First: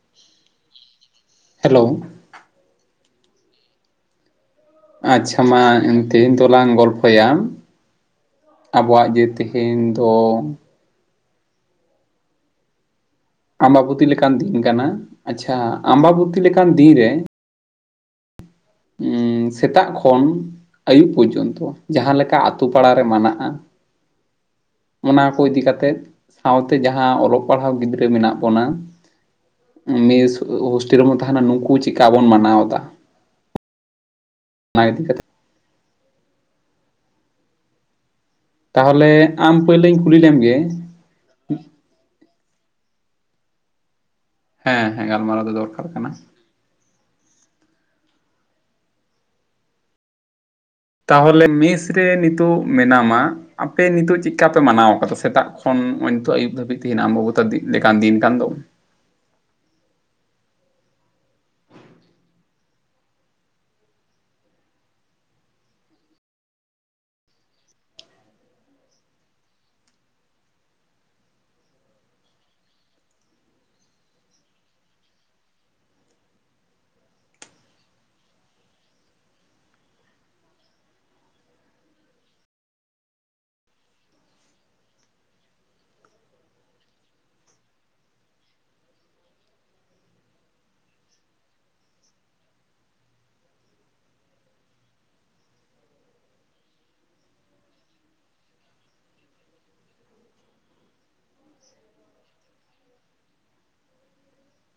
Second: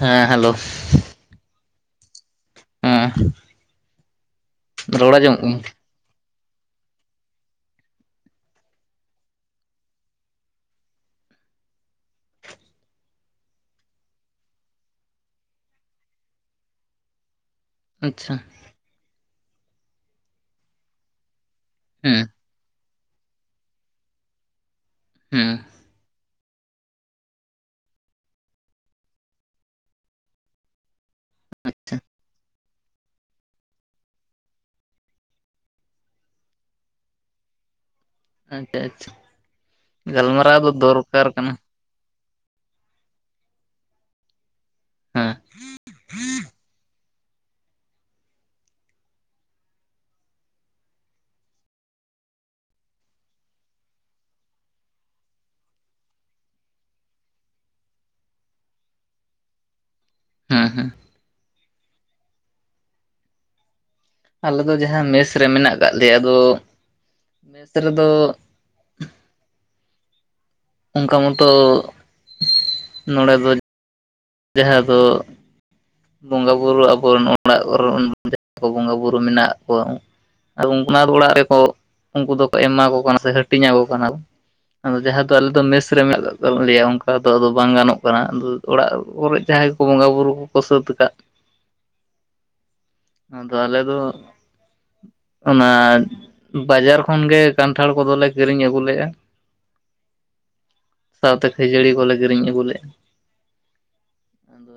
ᱦᱮᱸ hello hello ᱦᱮᱸ ᱨᱚᱲ ᱟᱪᱪᱷᱟ ᱟᱸᱡᱚᱢᱚᱜ ᱢᱟ ᱠᱟᱱᱟ ᱛᱮᱦᱮᱧ ᱫᱚᱞᱟᱝ ᱜᱚᱞᱯᱷᱚᱭᱟ ᱟᱵᱚᱣᱟᱜ ᱡᱮ ᱛᱮᱦᱮᱧ ᱫᱚ ᱟᱢᱵᱟᱵᱚᱛᱤ ᱞᱮᱠᱟᱱ ᱫᱤᱱ ᱠᱟᱱᱟ ᱟᱪᱪᱷᱟ ᱟᱢᱵᱟᱵᱚᱛᱤ ᱞᱮᱠᱟᱱ ᱫᱤᱱᱨᱮ ᱟᱪᱪᱷᱟ ᱥᱮᱛᱟᱜ ᱠᱷᱚᱱ ᱟᱹᱭᱩᱵ ᱯᱚᱨᱡᱚᱱᱛᱚ ᱡᱟᱦᱟᱸ ᱦᱮᱸ ᱞᱮᱠᱟ ᱟᱹᱛᱩ ᱯᱟᱲᱟ ᱨᱮ ᱢᱟᱱᱟᱜᱼᱟ ᱚᱱᱟ ᱠᱚ ᱦᱮᱸ ᱤᱫᱤ ᱠᱟᱛᱮᱫ ᱥᱟᱶᱛᱮ ᱡᱟᱦᱟᱸ ᱚᱞᱚᱜ ᱯᱟᱲᱦᱟᱣ ᱜᱤᱫᱽᱨᱟᱹ ᱢᱮᱱᱟᱜ ᱵᱚᱱᱟ ᱢᱤᱥ ᱦᱳᱼᱦᱳᱥᱴᱮᱞ ᱨᱮᱦᱚᱸ ᱛᱟᱦᱮᱱᱟ ᱱᱩᱝᱠᱩ ᱟᱪᱪᱷᱟ ᱪᱤᱠᱠᱟ ᱵᱚᱱ ᱢᱟᱱᱟᱣ ᱮᱫᱟ᱾ ᱚᱱᱟ ᱤᱫᱤ ᱠᱟᱛᱮᱜ ᱟᱪᱪᱷᱟ ᱟᱪᱪᱷᱟ ᱛᱟᱦᱚᱞᱮ ᱟᱢ ᱯᱳᱭᱞᱳᱧ ᱠᱩᱞᱤ ᱞᱮᱢᱜᱮ? ᱜᱟᱞᱢᱟᱨᱟᱣ ᱫᱚ ᱫᱚᱨᱠᱟᱨ ᱠᱟᱱᱟ ᱦᱮᱸ ᱦᱮᱸ ᱜᱟᱞᱢᱟᱨᱟᱣ ᱫᱚ ᱫᱚᱨᱠᱟᱨ ᱠᱟᱱᱟ᱾ ᱛᱟᱦᱚᱞᱮ ᱢᱮᱥ ᱨᱮ ᱱᱤᱛᱚᱜ ᱢᱮᱱᱟᱢᱟ ᱟᱯᱮ ᱱᱤᱛᱚᱜ ᱪᱮᱜᱠᱟᱯᱮ ᱢᱟᱱᱟᱣ ᱠᱟᱫᱟ ᱥᱮᱛᱟᱜ ᱠᱷᱚᱱ ᱱᱚᱜᱼᱚᱭ ᱱᱤᱛ ᱟᱹᱭᱩᱵ ᱫᱷᱟᱹᱵᱤᱡ ᱛᱟᱦᱮᱧ ᱟᱢᱵᱟᱵᱚᱛᱟ ᱫᱤᱜ ᱞᱮᱠᱟᱱ ᱫᱤᱱ ᱠᱟᱱ ᱫᱚ ᱦᱩᱸ ᱦᱩᱸ ᱟᱞᱮ ᱫᱚ ᱡᱟᱦᱟᱸ ᱢᱮᱥ ᱨᱮ ᱢᱮᱱᱟᱜ ᱠᱟᱫ ᱞᱮᱭᱟ ᱟᱫᱚ ᱢᱮᱥ ᱨᱮᱫᱚ ᱚᱱᱠᱟ ᱢᱚᱛᱚ ᱱᱚᱸᱰᱮ ᱫᱚ ᱡᱟᱦᱟᱸ ᱫᱚ ᱵᱚᱸᱜᱟᱼᱵᱩᱨᱩ ᱟᱵᱚ ᱨᱮᱱ ᱚᱲᱟᱜ ᱠᱚᱨᱮ [inaudible] ᱵᱚᱸᱜᱟᱼᱵᱩᱨᱩ ᱢᱮᱱᱟᱜ ᱠᱚᱣᱟ ᱟᱫᱚ ᱩᱱ ᱚᱱᱟ ᱚᱲᱟᱜ ᱨᱮᱠᱚ ᱩᱱᱠᱩ ᱫᱚᱠᱚ ᱮᱢᱟ ᱠᱚ ᱠᱟᱱᱟ ᱥᱮ ᱦᱟᱹᱴᱤᱧ ᱟᱠᱚ ᱠᱟᱱᱟ᱾ ᱟᱫᱚ ᱡᱟᱦᱟᱸ ᱫᱚ ᱟᱞᱮ ᱫᱚ ᱢᱮᱥ ᱨᱮ ᱢᱮᱱᱟᱜ [unintelligible] ᱞᱮᱭᱟ ᱚᱱᱠᱟ ᱫᱚ ᱟᱫᱚ ᱵᱟᱝ ᱜᱟᱱᱚᱜ ᱠᱟᱱᱟ [unintelligible] ᱚᱲᱟᱜ ᱠᱚᱨᱮ ᱡᱟᱸᱦᱟ ᱡᱟᱦᱟᱸᱭ ᱠᱚ ᱵᱚᱸᱜᱟᱼᱵᱩᱩᱨᱩ ᱠᱚᱠᱚ ᱥᱟᱹᱛ ᱠᱟᱫ ᱟᱫᱚ ᱟᱞᱮ ᱫᱚ ᱚᱱᱟ ᱵᱟᱡᱟᱨ ᱠᱷᱚᱱᱜᱮ ᱠᱟᱱᱴᱷᱟᱲ ᱠᱚᱫᱚᱞᱮ ᱠᱤᱨᱤᱧ ᱟᱹᱜᱩ ᱞᱮᱜᱼᱟ᱾ ᱥᱟᱶᱛᱮ ᱠᱷᱟᱹᱡᱟᱹᱲᱤ ᱠᱚᱞᱮ ᱠᱤᱨᱤᱧ ᱟᱹᱜᱩ ᱞᱮᱜᱼᱟ ᱟᱫᱚ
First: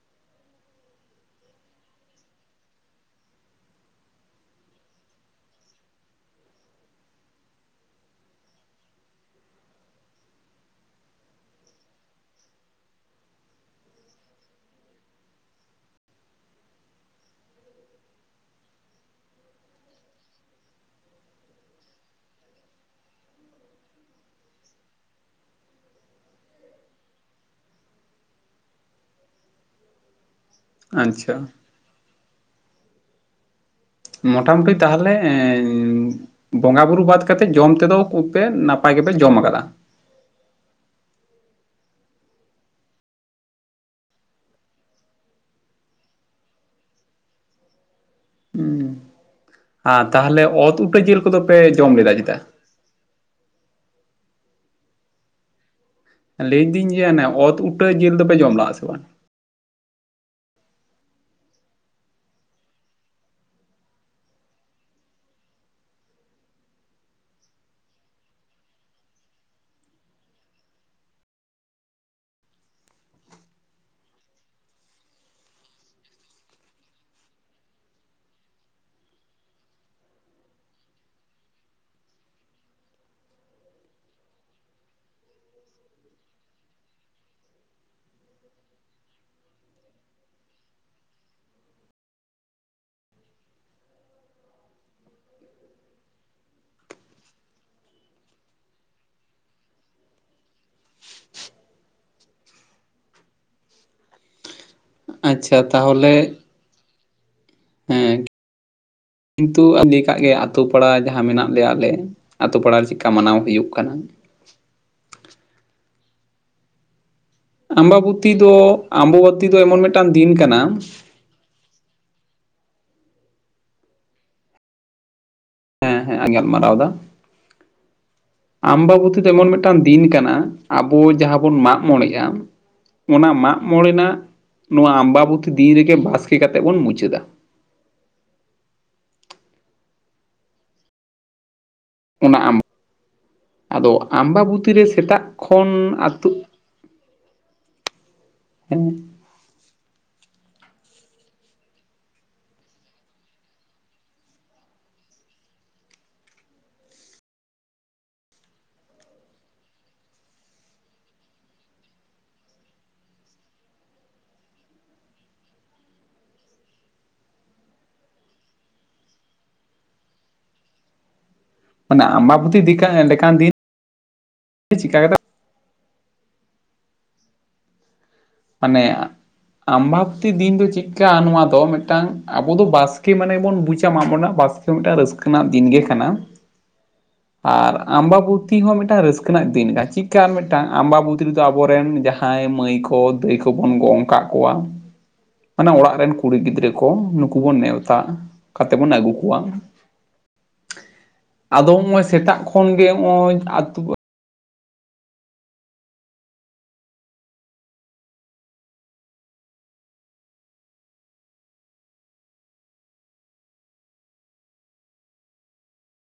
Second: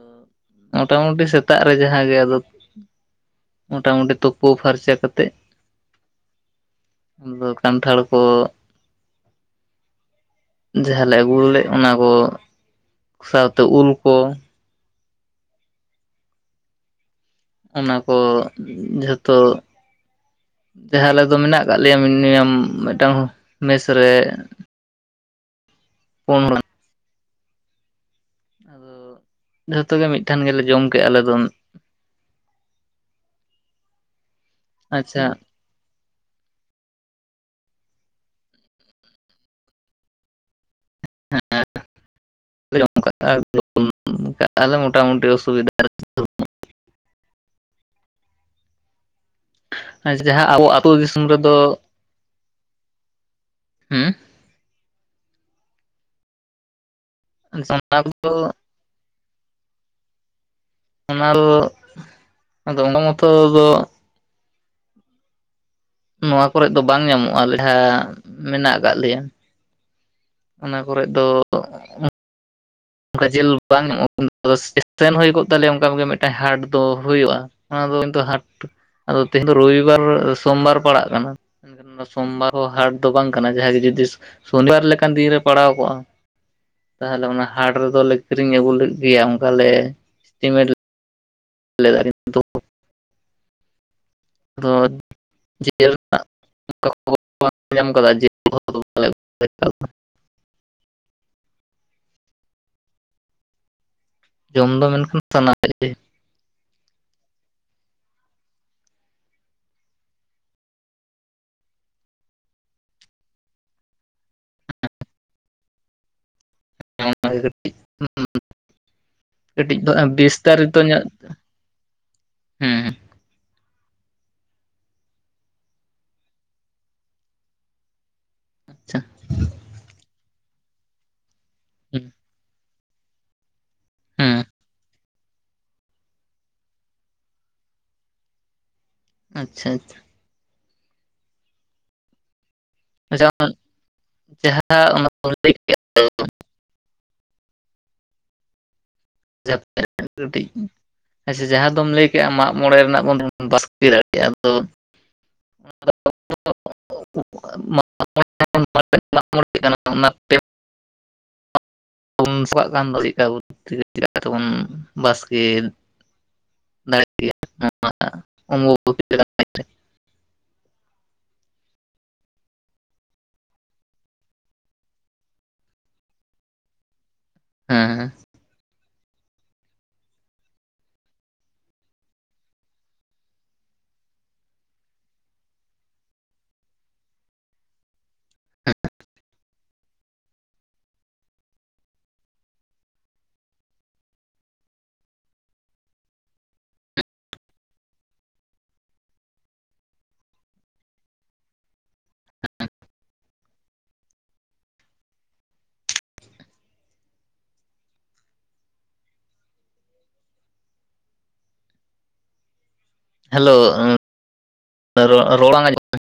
ᱢᱳᱴᱟᱢᱩᱴᱤ ᱥᱮᱛᱟᱜ ᱨᱮ ᱢᱟᱦᱟᱸ ᱜᱮ ᱟᱫᱚ ᱢᱳᱴᱟᱢᱩᱴᱤ ᱛᱳᱯᱩ ᱯᱷᱟᱨᱪᱟ ᱠᱟᱛᱮᱜ᱾ ᱟᱫᱚ ᱠᱟᱱᱴᱷᱟᱲ ᱠᱚ ᱡᱟᱦᱟᱸ ᱞᱮ ᱟᱹᱜᱩ ᱞᱮᱜ ᱚᱱᱟ ᱠᱚ ᱥᱟᱶᱛᱮ ᱩᱞ ᱠᱚ ᱚᱱᱟ ᱠᱚ ᱡᱷᱚᱛᱚ ᱡᱟᱦᱟᱸ ᱟᱞᱮ ᱫᱚ ᱢᱮᱱᱟᱜ ᱠᱟᱜ ᱞᱮᱭᱟ ᱢᱤᱱᱤᱭᱟᱢ ᱢᱤᱫᱴᱟᱝ ᱢᱮᱥ ᱨᱮ ᱯᱳᱱ [unintelligible] ᱡᱷᱚᱛᱚᱜᱮ ᱢᱤᱫᱴᱷᱮᱱ ᱜᱮᱞᱮ ᱡᱚᱢ ᱠᱮᱜ ᱟᱞᱮ ᱫᱚ᱾ ᱟᱪᱪᱷᱟ ᱢᱚᱴᱟᱢᱩᱴᱤ ᱛᱟᱦᱚᱞᱮ ᱟᱪᱪᱷᱟ ᱮᱸ ᱩᱸ ᱵᱚᱸᱜᱟ ᱵᱩᱨᱩ ᱵᱟᱫ ᱠᱟᱛᱮᱜ᱾ ᱡᱚᱢ ᱛᱮᱫᱚ ᱠᱩᱯᱮ ᱱᱟᱯᱟᱭ ᱜᱮᱯᱮ ᱡᱚᱢ ᱟᱠᱟᱫᱟ᱾ [unintelligible] ᱢᱳᱴᱟᱢᱩᱴᱤ ᱚᱥᱩᱵᱤᱫᱟ ᱨᱮ [unintelligible] ᱦᱩᱸ ᱟ ᱟᱨ ᱛᱟᱦᱟᱞᱮ ᱡᱟᱦᱟᱸ ᱟᱵᱚ ᱚᱛ ᱟᱹᱛᱩ ᱩᱴᱟᱹ ᱡᱤᱞ ᱫᱤᱥᱚᱢ ᱠᱚᱫᱚ ᱯᱮ ᱡᱚᱢ ᱞᱮᱫᱟ ᱪᱮᱛᱟ? ᱦᱮᱸ ᱞᱟᱹᱭᱫᱤᱹᱧ ᱜᱮᱭᱟ ᱚᱱᱮ ᱚᱛ ᱩᱴᱟᱹ ᱚᱱᱟ ᱡᱤᱞ ᱫᱚᱯᱮ ᱡᱚᱢ ᱠᱚᱫᱚ ᱞᱟᱜ -ᱟ ᱥᱮ ᱵᱟᱝ ᱚᱱᱟ [unintelligible] ᱟᱫᱟ ᱚᱱᱟ ᱢᱚᱛᱚ ᱫᱚ ᱱᱚᱣᱟ ᱠᱚᱨᱮᱫ ᱫᱚ ᱵᱟᱝ ᱧᱟᱢᱚᱜᱼᱟ ᱟᱞᱮ ᱡᱟᱦᱟ ᱢᱮᱱᱟᱜ ᱟᱠᱟᱫ ᱞᱮᱭᱟ᱾ ᱚᱱᱟ ᱠᱚᱨᱮᱫ ᱫᱚ ᱚᱱᱠᱟ ᱡᱮᱞ ᱵᱟᱝ [unintelligible] ᱟᱫᱚ ᱥᱮᱱ ᱦᱩᱭ ᱠᱚᱜ ᱛᱟᱞᱮᱭᱟ ᱚᱱᱠᱟ ᱜᱮ ᱢᱤᱫᱴᱮᱱ ᱦᱟᱴ ᱫᱚ ᱦᱩᱭᱩᱜᱼᱟ ᱚᱱᱟ ᱫᱚ ᱠᱤᱱᱛᱩ ᱦᱟᱴ ᱟᱫᱚ ᱛᱮᱦᱮᱧ ᱫᱚ ᱨᱚᱵᱤᱵᱟᱨ ᱥᱳᱚᱢᱵᱟᱨ ᱯᱟᱲᱟᱜ ᱠᱟᱱᱟ᱾ ᱥᱳᱢᱵᱟᱨ ᱦᱟᱴ ᱫᱚ ᱵᱟᱝ ᱠᱟᱱᱟ ᱡᱟᱦᱟᱸᱭ ᱜᱮ ᱡᱩᱫᱤ ᱥᱚᱱᱤᱵᱟᱨ ᱞᱮᱠᱟᱱ ᱫᱤᱱ ᱨᱮ ᱯᱟᱲᱟᱣ ᱠᱚᱜᱼᱟ᱾ ᱛᱟᱦᱚᱞᱮ ᱚᱱᱟ ᱦᱟᱴ ᱨᱮᱫᱚᱞᱮ ᱠᱤᱨᱤᱧ ᱟᱹᱜᱩ ᱞᱮᱫ ᱜᱮᱭᱟ ᱚᱱᱠᱟ ᱞᱮ ᱤᱥᱴᱤᱢᱮᱴ [unintelligible] ᱫᱚ ᱟᱫᱚ ᱡᱤᱞ ᱨᱮᱱᱟᱜ [unintelligible] ᱧᱟᱢ ᱟᱠᱟᱫᱟ ᱡ [unintelligible] [inaudible] ᱡᱚᱢ ᱫᱚ ᱢᱮᱱᱠᱷᱟᱱ ᱥᱟᱱᱟ ᱟᱪᱪᱷᱟ ᱮᱫ [unintelligible] ᱛᱟᱦᱚᱞᱮ ᱦᱮᱸ ᱠᱤᱱᱛᱩ [unintelligible] ᱠᱟᱜ ᱜᱮ ᱟᱛᱳ ᱯᱟᱲᱟ ᱡᱟᱦᱟᱸ ᱢᱮᱱᱟᱜ ᱞᱮᱭᱟ ᱟᱞᱮ ᱟᱛᱳ ᱯᱟᱲᱟ ᱨᱮ ᱪᱮᱫᱠᱟ ᱢᱟᱱᱟᱣ ᱦᱩᱭᱩᱜ ᱠᱟᱱᱟ᱾ ᱟᱢᱵᱟᱵᱚᱛᱤ ᱫᱚ ᱟᱢᱵᱟᱵᱚᱛᱤ ᱫᱚ ᱮᱢᱚᱱ ᱢᱤᱫᱴᱟᱝ ᱫᱤᱱ ᱠᱟᱱᱟ [inaudible] ᱦᱮᱸ ᱦᱮᱸ ᱦᱮᱸ ᱜᱟᱞᱢᱟᱨᱟᱣᱫᱟ ᱟᱪᱪᱷᱟ ᱟᱢᱵᱟᱵᱚᱛᱤ ᱫᱚ ᱮᱢᱚᱱ ᱢᱤᱫᱴᱟᱱ ᱫᱤᱱ ᱠᱟᱱᱟ ᱟᱵᱚ ᱡᱟᱦᱟᱸ ᱵᱚᱱ ᱢᱟᱜ ᱢᱚᱬᱮᱜᱼᱟ ᱚᱱᱟ ᱢᱟᱜ ᱢᱚᱬᱮ ᱨᱮᱱᱟᱜ ᱦᱩᱸ ᱱᱚᱣᱟ ᱟᱢᱵᱟ ᱵᱚᱛᱤ ᱫᱤᱱ ᱨᱮᱜᱮ ᱵᱟᱥᱠᱮ ᱠᱟᱛᱮᱜ ᱵᱚᱱ ᱢᱩᱪᱟᱹᱫᱟ ᱟᱪᱪᱷᱟ ᱟᱪᱪᱷᱟ ᱚᱱᱟ ᱟᱢ ᱟᱪᱪᱷᱟ ᱟᱫᱚ ᱟᱢᱵᱟᱵᱚᱛᱤᱨ ᱨᱮ ᱡᱟᱦᱟᱸ ᱚᱱᱟ ᱥᱮᱛᱟᱜ ᱞᱟᱹᱭ ᱠᱷᱚᱱ ᱠᱮᱫ ᱟᱹᱛᱩ ᱦᱮᱸ [unintelligible] ᱠᱟᱹᱴᱤᱡ ᱟᱪᱪᱷᱟ ᱡᱟᱦᱟᱸ ᱫᱚᱢ ᱞᱟᱹᱭ ᱠᱮᱜ ᱟ ᱢᱟᱜᱢᱚᱬᱮ ᱨᱮᱱᱟᱜ ᱵᱚᱱ ᱵᱟᱥᱠᱮ ᱫᱟᱲᱮᱭᱟᱜᱼᱟ ᱟᱫᱚ [inaudible] [unintelligible] ᱚᱱᱟᱛᱮ [unintelligible] ᱵᱚᱱ ᱵᱟᱥᱠᱮ ᱫᱟᱲᱮᱭᱟᱜ ᱜᱮᱭᱟ ᱱᱚᱣᱟ ᱚᱢᱵᱚᱵᱚᱛᱤ ᱞᱮᱠᱟᱱ ᱫᱤᱱ ᱨᱮ ᱢᱟᱱᱮ ᱟᱢᱵᱟᱵᱩᱚᱛᱤ ᱫᱤᱠᱟᱱ ᱞᱮᱠᱟᱱ ᱫᱤᱱ ᱪᱤᱠᱟᱹ ᱠᱟᱛᱮ ᱦᱮᱸᱮ ᱢᱚᱱᱮᱭᱟ ᱟᱢᱵᱟᱵᱚᱛᱤ ᱫᱤᱱ ᱫᱚ ᱪᱮᱫᱠᱟ ᱱᱚᱣᱟ ᱫᱚ ᱢᱤᱫᱴᱟᱝ ᱟᱵᱚ ᱫᱚ ᱵᱟᱥᱠᱮ ᱢᱟᱱᱮ ᱵᱚᱱ ᱵᱩᱡᱟ ᱢᱟᱜᱢᱚᱬᱮ ᱨᱮᱱᱟᱜ ᱵᱟᱥᱠᱮ ᱢᱤᱫᱴᱟᱝ ᱨᱟᱹᱥᱠᱟᱹ ᱨᱮᱱᱟᱜ ᱫᱤᱱ ᱜᱮ ᱠᱟᱱᱟ᱾ ᱟᱨ ᱟᱢᱵᱟ ᱵᱩᱛᱤ ᱦᱚᱸ ᱢᱤᱫᱴᱟᱝ ᱨᱟᱹᱥᱠᱟᱹ ᱨᱮᱱᱟᱜ ᱫᱤᱱ ᱠᱟᱱᱟ ᱪᱤᱠᱠᱟ ᱢᱤᱫᱴᱟᱝ ᱟᱢᱵᱟ ᱵᱩᱛᱤ ᱨᱮᱫᱚ ᱟᱵᱚᱨᱮᱱ ᱡᱟᱦᱟᱸᱭ ᱢᱟᱹᱭ ᱠᱚ ᱠᱚ ᱫᱟᱹᱭ ᱠᱚᱵᱚᱱ ᱜᱚᱝ ᱠᱟᱜ ᱠᱚᱣᱟ ᱢᱟᱱᱮ ᱚᱲᱟᱜ ᱨᱮᱱ ᱠᱩᱲᱤ ᱜᱤᱫᱽᱨᱟᱹ ᱠᱚ ᱱᱩᱠᱩ ᱵᱚᱱ ᱱᱮᱣᱛᱟ ᱛᱟ ᱠᱟᱛᱮ ᱵᱚᱱ ᱟᱹᱜᱩ ᱠᱚᱣᱟ᱾ ᱟᱫᱚ ᱦᱚᱸᱜᱼᱚᱭ ᱥᱮᱛᱟᱜ ᱠᱷᱚᱱ ᱜᱮ ᱦᱚᱜᱼᱚᱭ ᱟᱹᱛᱩ ᱦᱮᱞᱳ ᱨᱚ ᱨᱚᱲ ᱵᱟᱝ ᱟᱸᱡᱚᱢ ᱠᱟᱱᱟ